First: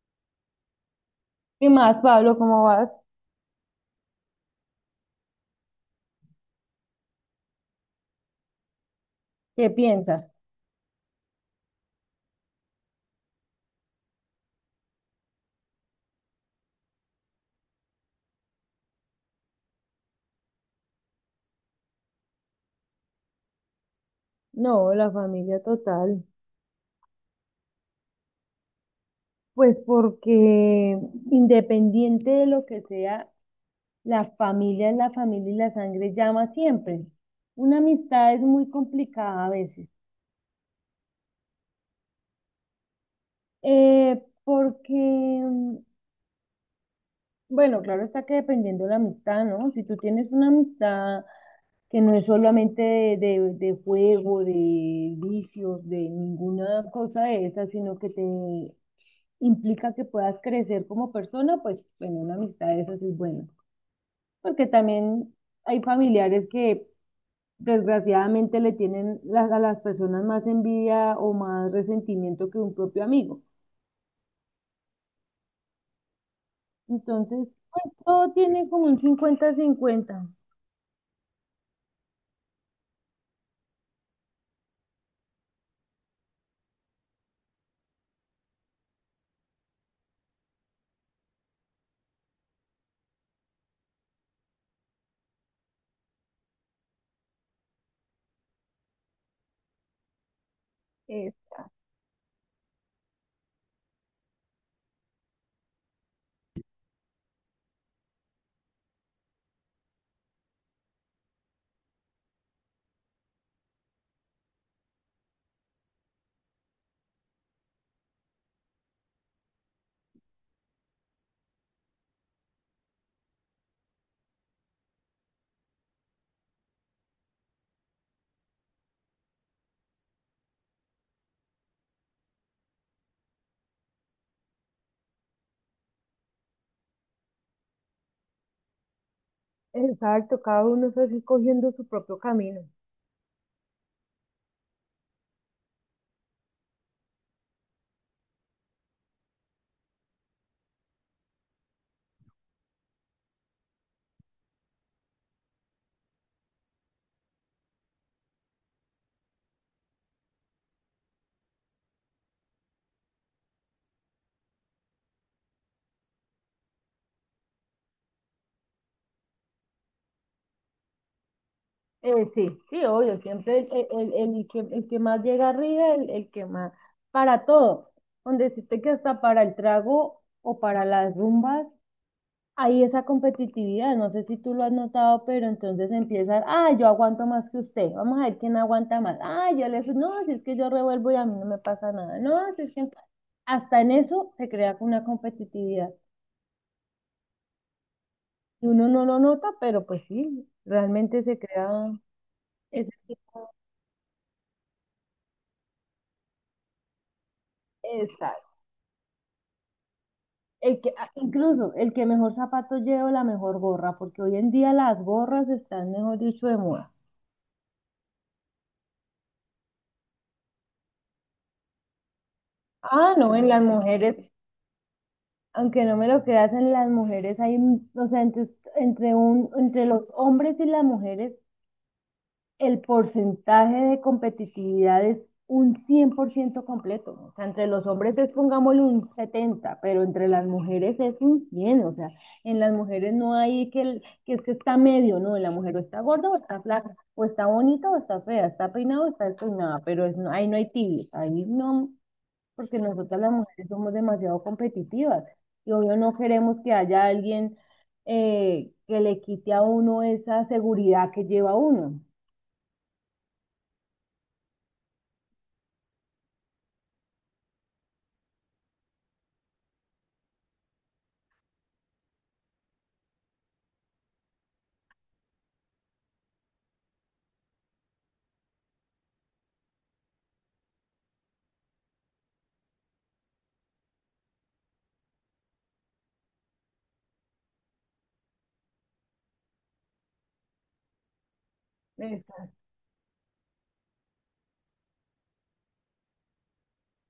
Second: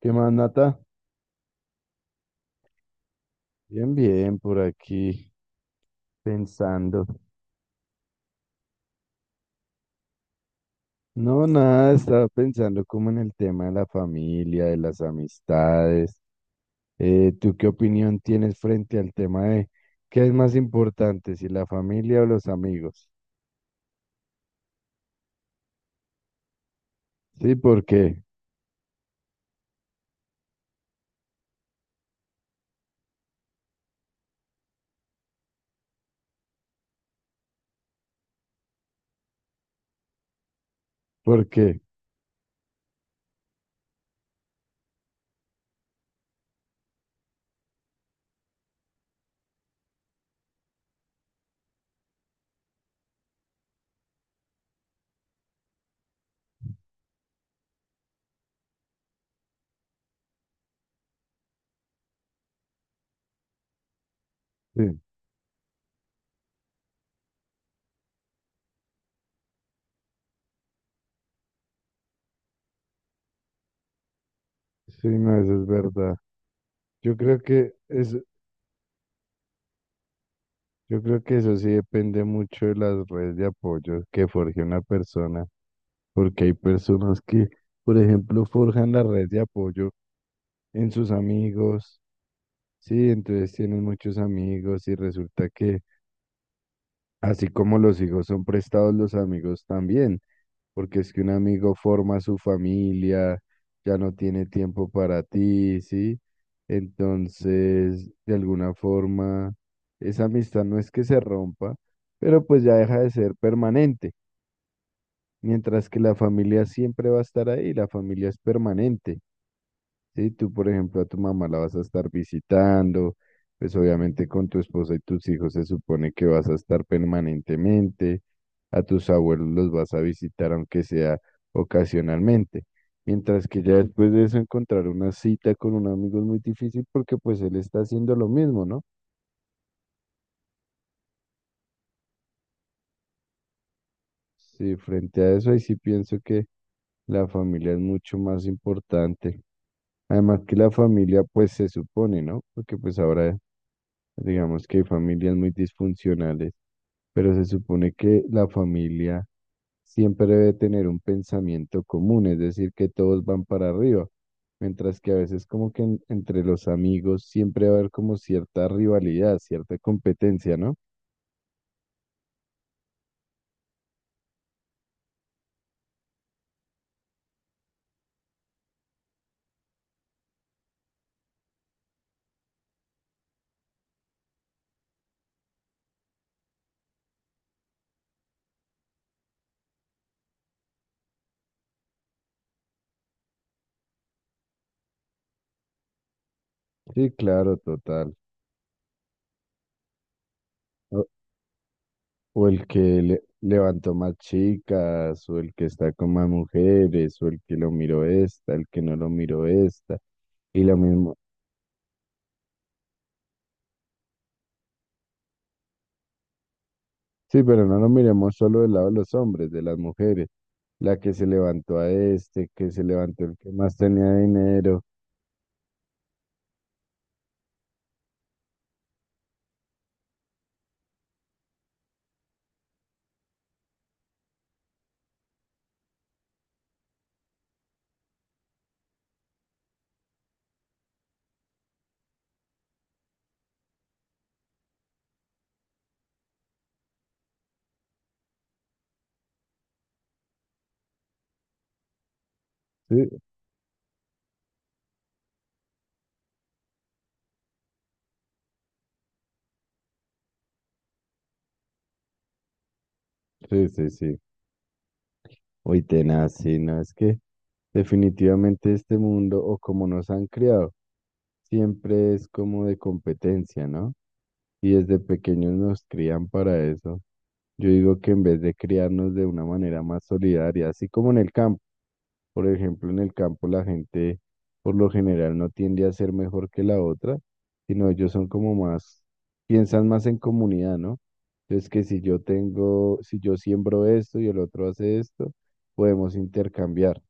¿Qué más, Nata? ¿Qué más, Pablo? ¿Cómo vas? Bien, bien, por aquí pensando. ¿Qué piensas? No, nada, estaba pensando como en el tema de la familia, de las amistades. ¿Tú qué opinión tienes frente al tema de qué es más importante, si la familia o los amigos? No, la familia total. Sí, ¿por qué? Pues porque independiente de lo que sea, la familia es la familia y la sangre llama siempre. Una amistad es muy complicada a veces. ¿Por qué? Porque, bueno, claro está que dependiendo de la amistad, ¿no? Si tú tienes una amistad que no es solamente de juego, de vicios, de ninguna cosa de esas, sino que te implica que puedas crecer como persona, pues bueno, una amistad de esas es buena. Porque Sí, también hay familiares que desgraciadamente le tienen a las personas más envidia o más resentimiento que un propio amigo. sí, no, eso es verdad. Yo creo Entonces, que pues eso, todo tiene como un 50-50, yo creo que eso sí depende mucho de las redes de apoyo que forje una persona, porque hay personas que, por ejemplo, forjan la red de apoyo en sus amigos, sí, entonces tienen muchos amigos y resulta que así como los hijos son prestados, los amigos también, porque es que un Es, amigo forma su familia, ya no tiene tiempo para ti, sí, entonces de alguna forma esa amistad no es que se rompa, pero pues ya deja de ser permanente, mientras que la familia siempre va a estar ahí, la familia es permanente. Sí, tú, por ejemplo, a tu mamá la vas a estar visitando, pues obviamente con tu esposa y tus hijos se supone que vas a estar permanentemente, a tus abuelos los vas a visitar aunque sea ocasionalmente, mientras que ya después de eso encontrar una cita con un amigo es muy difícil porque pues él está haciendo lo mismo, ¿no? exacto, cada uno está así cogiendo su propio camino. Sí, frente a eso, ahí sí pienso que la familia es mucho más importante. Además que la familia, pues se supone, ¿no? Porque pues ahora digamos que hay familias muy disfuncionales, pero se supone que la familia siempre debe tener un pensamiento común, es decir, que todos van para arriba, mientras que a veces como que entre los amigos siempre va a haber como cierta rivalidad, cierta competencia, ¿no? Sí, sí, obvio, siempre el que más llega arriba, el que más, para todo, donde decirte que hasta para el trago o para las rumbas, hay esa competitividad, no sé si tú lo has notado, pero entonces empiezan, ah, yo aguanto más que usted, vamos a ver quién aguanta más, ah, yo le no, si es que yo revuelvo y a mí no me pasa nada, no, si es que hasta en eso se crea una competitividad, Sí, claro, total. y uno no lo nota, pero pues sí, realmente se crea O el que ese levantó más chicas, o el que está con más mujeres, o el que lo miró tipo. esta, el que no lo miró esta, y lo El que, ah, mismo. incluso el que mejor zapato lleva, la mejor gorra, porque hoy en día las gorras están, mejor dicho, de moda. Sí, pero no lo miremos solo del lado de los hombres, de las mujeres. La que se levantó a este, que se Ah, levantó no, el en que las más tenía mujeres, dinero. aunque no me lo creas, en las mujeres hay, o sea, entre los hombres y las mujeres el porcentaje de competitividad es un 100% completo. O sea, entre los hombres es, pongámosle, un 70, pero entre las mujeres es un 100. O sea, en las mujeres no hay que, que es que está medio, no, en la mujer o está gorda o está flaca, o está bonita o está fea, está peinada o está despeinada, pero es, ahí no hay tibios, ahí no, porque Sí, nosotras las mujeres somos demasiado competitivas y obvio no queremos que haya alguien que le quite a uno esa seguridad que lleva uno. sí, sí, sí. Uy, tenaz, sí, no, es que definitivamente este mundo, o como nos han criado, siempre es como de competencia, ¿no? Y desde pequeños nos crían para eso. Yo digo que en vez de criarnos de una manera más solidaria, así como en el campo, por ejemplo, en el campo la gente por lo general no tiende a ser mejor que la otra, sino ellos son como más, piensan más en comunidad, ¿no? Entonces que si yo tengo, si yo siembro esto y el otro hace esto, podemos intercambiar.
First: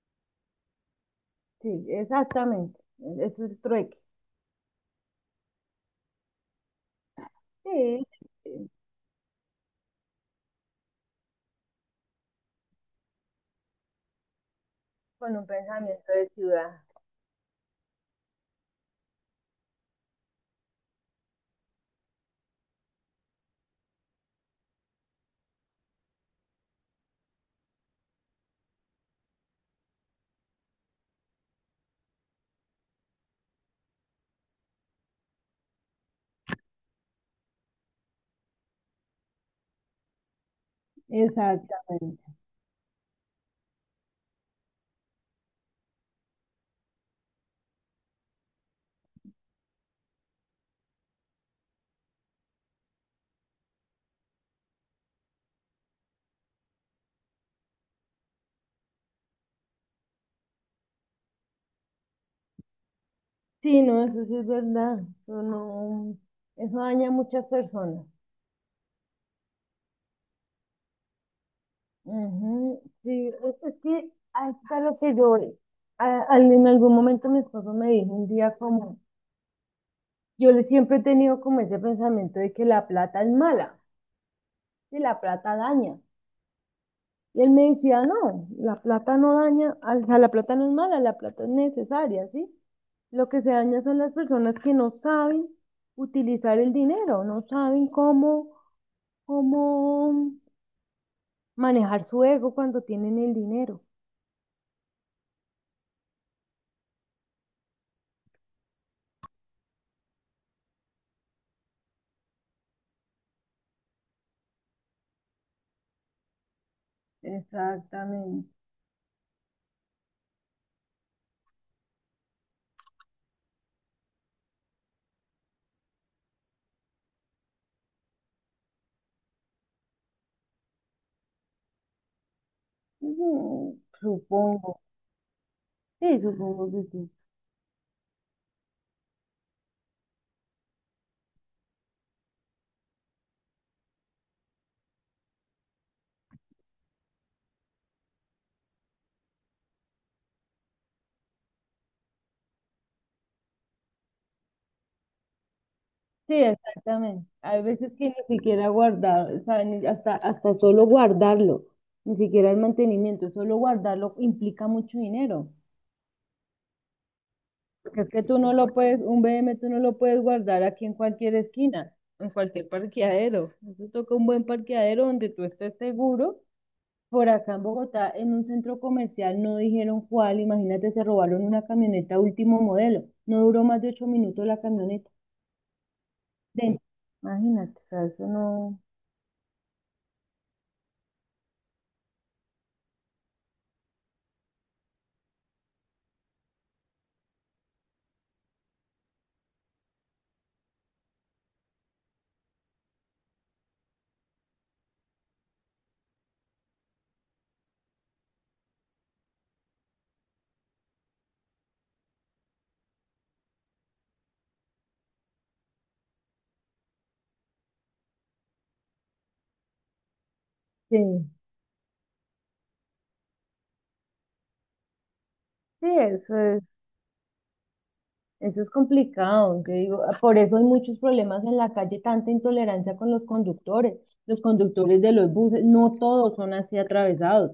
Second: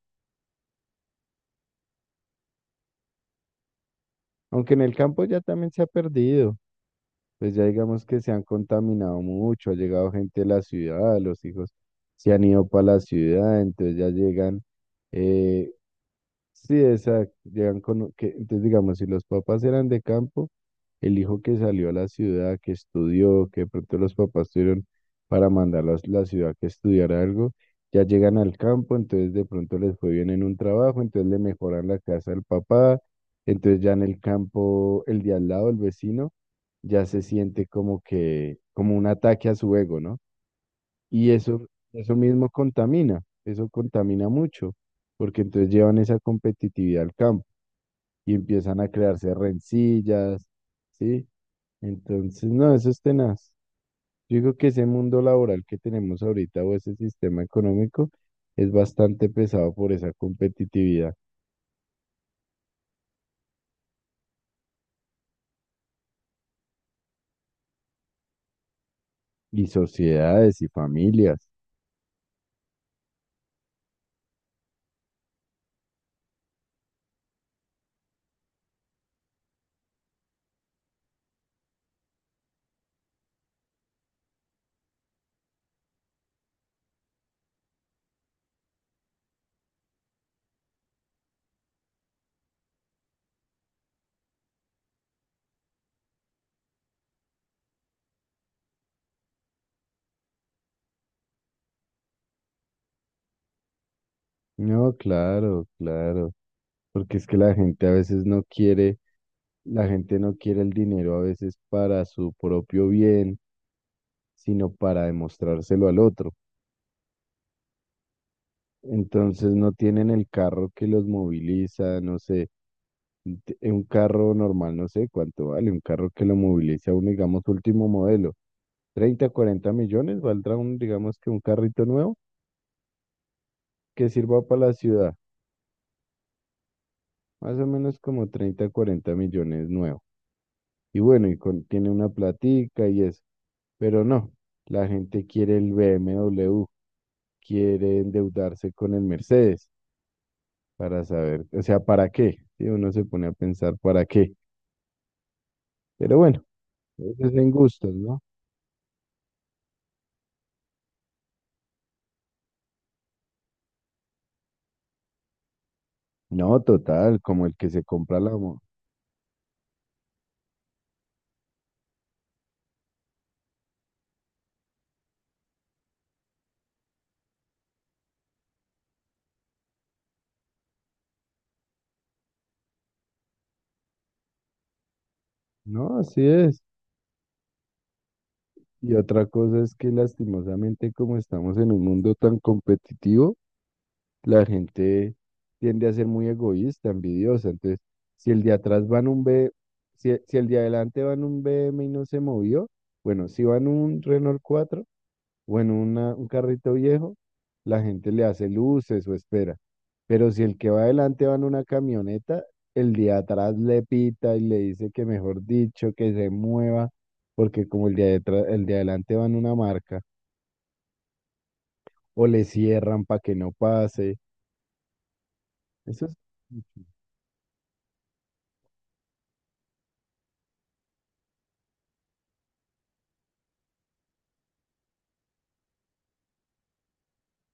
Sí, exactamente. Es el trueque. Aunque en el campo ya también se ha perdido. Pues ya digamos Sí, que se han sí, contaminado mucho, ha llegado gente de la ciudad, los hijos se han ido para la ciudad, entonces ya llegan, con un eh, pensamiento de ciudad. sí, exacto. Llegan con, que, entonces, digamos, si los papás eran de campo, el hijo que salió a la ciudad, que estudió, que de pronto los papás tuvieron para mandarlos a la ciudad que estudiara algo, ya llegan al campo, entonces de pronto les fue bien en un trabajo, entonces le mejoran la casa al papá, entonces ya en el campo, el de al lado, el vecino, ya se siente como que, como un ataque a su ego, ¿no? Y eso Exactamente. mismo contamina, eso contamina mucho, porque entonces llevan esa competitividad al campo y empiezan a crearse rencillas, ¿sí? Entonces, no, eso es tenaz. Yo digo que ese mundo laboral que tenemos ahorita o ese sistema económico es bastante pesado por esa competitividad Sí, no, eso sí es verdad. Eso no, eso daña a muchas personas. y sociedades y familias. Ujú, sí, es que hasta lo que yo, en algún momento mi esposo me dijo un día como, yo le siempre he tenido como ese pensamiento de que la plata es mala, que la plata daña. Y él me decía, no, la plata no daña, o sea, la plata no es mala, la plata es necesaria, ¿sí? Lo que se daña son las personas que no saben utilizar el dinero, no saben cómo, cómo manejar su ego cuando tienen el dinero. No, claro, claro, porque es que la gente a veces no quiere, la gente no quiere el dinero a veces para su propio bien sino para demostrárselo al otro. Exactamente. Entonces no tienen el carro que los moviliza, no sé, un carro normal, no sé cuánto vale, un carro que lo moviliza un, digamos, último modelo, 30, 40 millones, valdrá un, digamos que un carrito nuevo Ujú, que sirva para la supongo. ciudad, Sí, supongo que sí. más o menos como 30, 40 millones nuevo. Y bueno, tiene una platica y eso, pero no, la gente quiere el BMW, quiere endeudarse con el Mercedes. Para saber, o sea, ¿para qué? Sí, uno se pone a pensar para qué. Pero Sí, bueno, eso exactamente. es en Hay veces gustos, que ni ¿no? siquiera guardar, saben, hasta solo guardarlo, ni siquiera el mantenimiento, solo guardarlo implica mucho dinero. No, total, como el que se Porque es compra que la tú no moto. lo puedes, un BM tú no lo puedes guardar aquí en cualquier esquina, en cualquier parqueadero. Eso toca un buen parqueadero donde tú estés seguro. Por acá en Bogotá, en un centro comercial, no dijeron cuál. Imagínate, se robaron una camioneta último modelo. No duró más de 8 minutos la camioneta. No, así es. Dentro. Imagínate, o sea, eso no. Y otra cosa es que lastimosamente como estamos en un mundo tan competitivo, la gente tiende a ser muy egoísta, envidiosa. Entonces, si el de atrás va en un B, si el de adelante va en un BM y no se movió, bueno, si va en un Renault 4 o en un carrito viejo, la gente le hace luces o espera. Pero si el que va adelante va en una camioneta, el de atrás le pita y le dice que mejor dicho, que se mueva, porque como el de atrás, el de adelante va en una marca, Sí, o le cierran para que no pase. sí, Eso es... eso es. Eso es complicado, yo digo, ah, por eso hay muchos problemas en la calle, tanta intolerancia con los conductores de los buses, no todos son así atravesados.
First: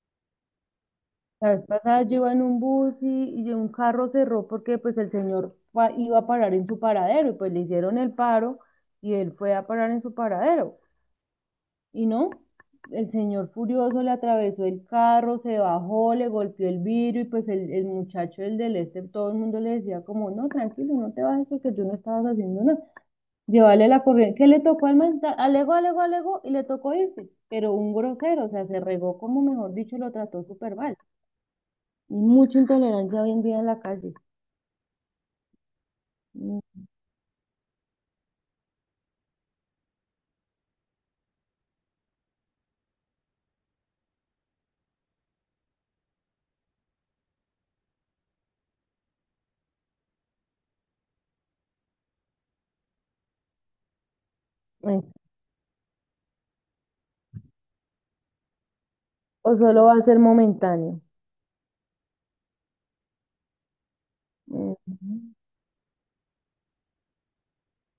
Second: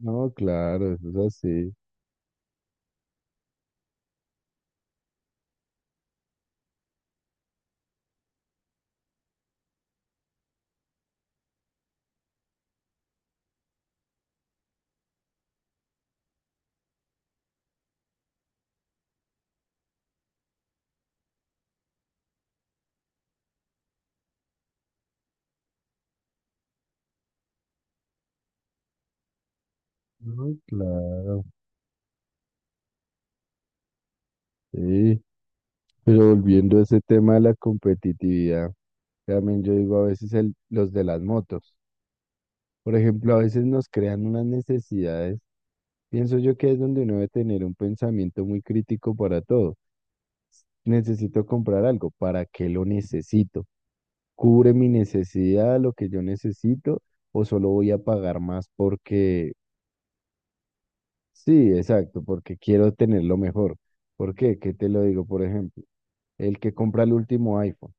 No, claro, eso es La vez así. pasada yo iba en un bus y un carro cerró porque pues el señor fue iba a parar en su paradero y pues le hicieron el paro y él fue a parar en su paradero. Y no, el señor furioso le atravesó el carro, se bajó, le golpeó el vidrio y pues el muchacho, el del este, todo el mundo le decía como, no, tranquilo, no te bajes porque tú no estabas haciendo nada. Llevarle la corriente, que le tocó al mental, alegó, alegó, alegó y le tocó irse, pero un grosero, o sea, se regó como mejor dicho, lo trató No, súper mal. claro, Y mucha intolerancia hoy en día en la calle. sí. Pero Mm. volviendo a ese tema de la competitividad, también yo digo a veces el, los de las motos. Por ejemplo, a veces nos crean unas necesidades. Pienso yo que es donde uno debe tener un pensamiento muy crítico para todo. Necesito comprar algo, ¿para qué lo necesito? ¿Cubre mi eh, necesidad, lo que yo necesito, o solo voy a pagar más porque, O solo va a ser momentáneo. sí, exacto, porque quiero tenerlo mejor? ¿Por qué? ¿Qué te lo Ujú. digo? Por ejemplo, el que compra el último iPhone.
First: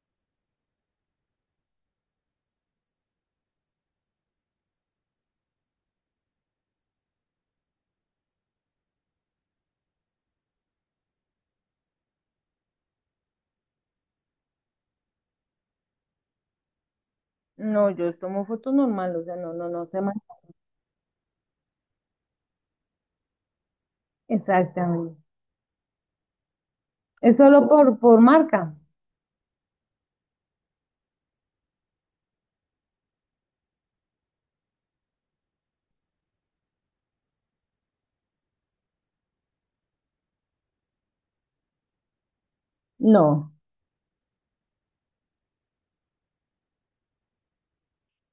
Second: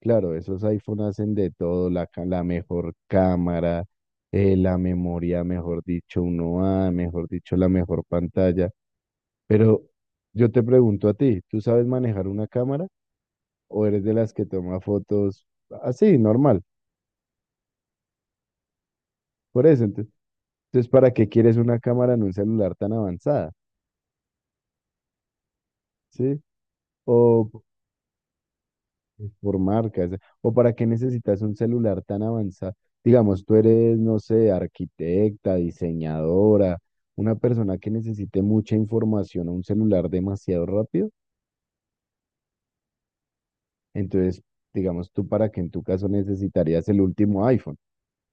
Claro, esos iPhone hacen de todo, la, la mejor cámara, la memoria, mejor dicho, uno a mejor dicho, la mejor pantalla. Pero yo te pregunto a ti, ¿tú sabes manejar una cámara o eres de las que toma fotos así, normal? No, yo tomo fotos normal, o sea, no, Por no, eso, no se man- entonces, ¿para qué quieres una cámara en un celular tan avanzada? Exactamente. ¿Sí? ¿Es O solo por marca? es por marcas. ¿O para qué necesitas un celular tan avanzado? Digamos, tú eres, no sé, arquitecta, diseñadora, una persona que necesite mucha información o un celular demasiado rápido. No. Entonces, digamos, tú para que en tu caso necesitarías el último iPhone,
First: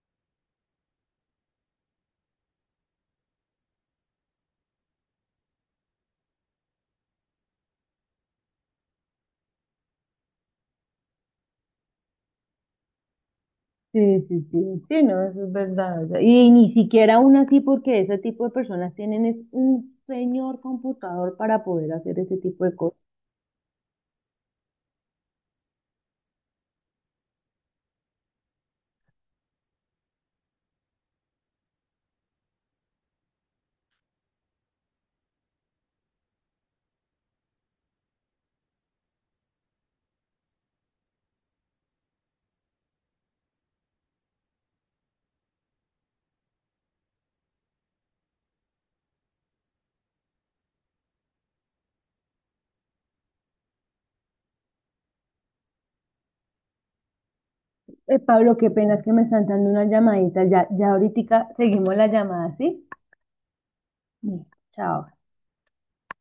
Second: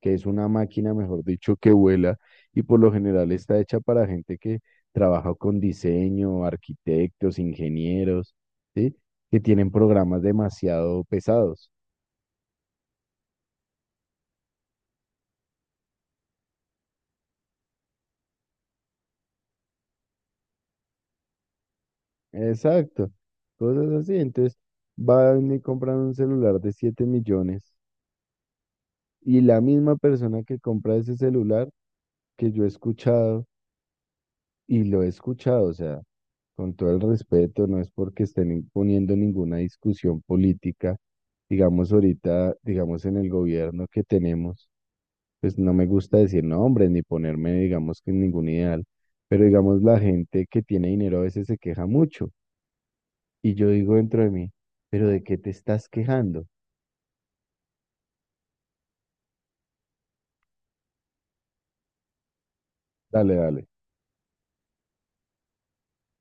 que es una máquina, mejor dicho, que vuela y por lo general está hecha para gente que trabaja con diseño, arquitectos, ingenieros, ¿sí? Que tienen programas demasiado pesados. Sí, sí, sí, sí, no, eso es verdad. O sea, y ni siquiera aún así, porque ese tipo de personas tienen es un señor computador para poder hacer ese tipo de cosas. Exacto, cosas así. Entonces, va y me compran un celular de 7 millones y la misma persona que compra ese celular que yo he escuchado y lo he escuchado, o sea, con todo el respeto, no es porque estén imponiendo ninguna discusión política, digamos ahorita, digamos en el gobierno que tenemos, pues no me gusta decir nombres ni ponerme, digamos que en ningún ideal, pero digamos la gente que tiene dinero a veces se queja mucho. Y yo digo dentro de mí, ¿pero de qué te estás quejando? Pablo, qué pena es que me están dando una llamadita. Ya, ya ahorita seguimos la llamada, ¿sí? Dale, dale. Listo, chao.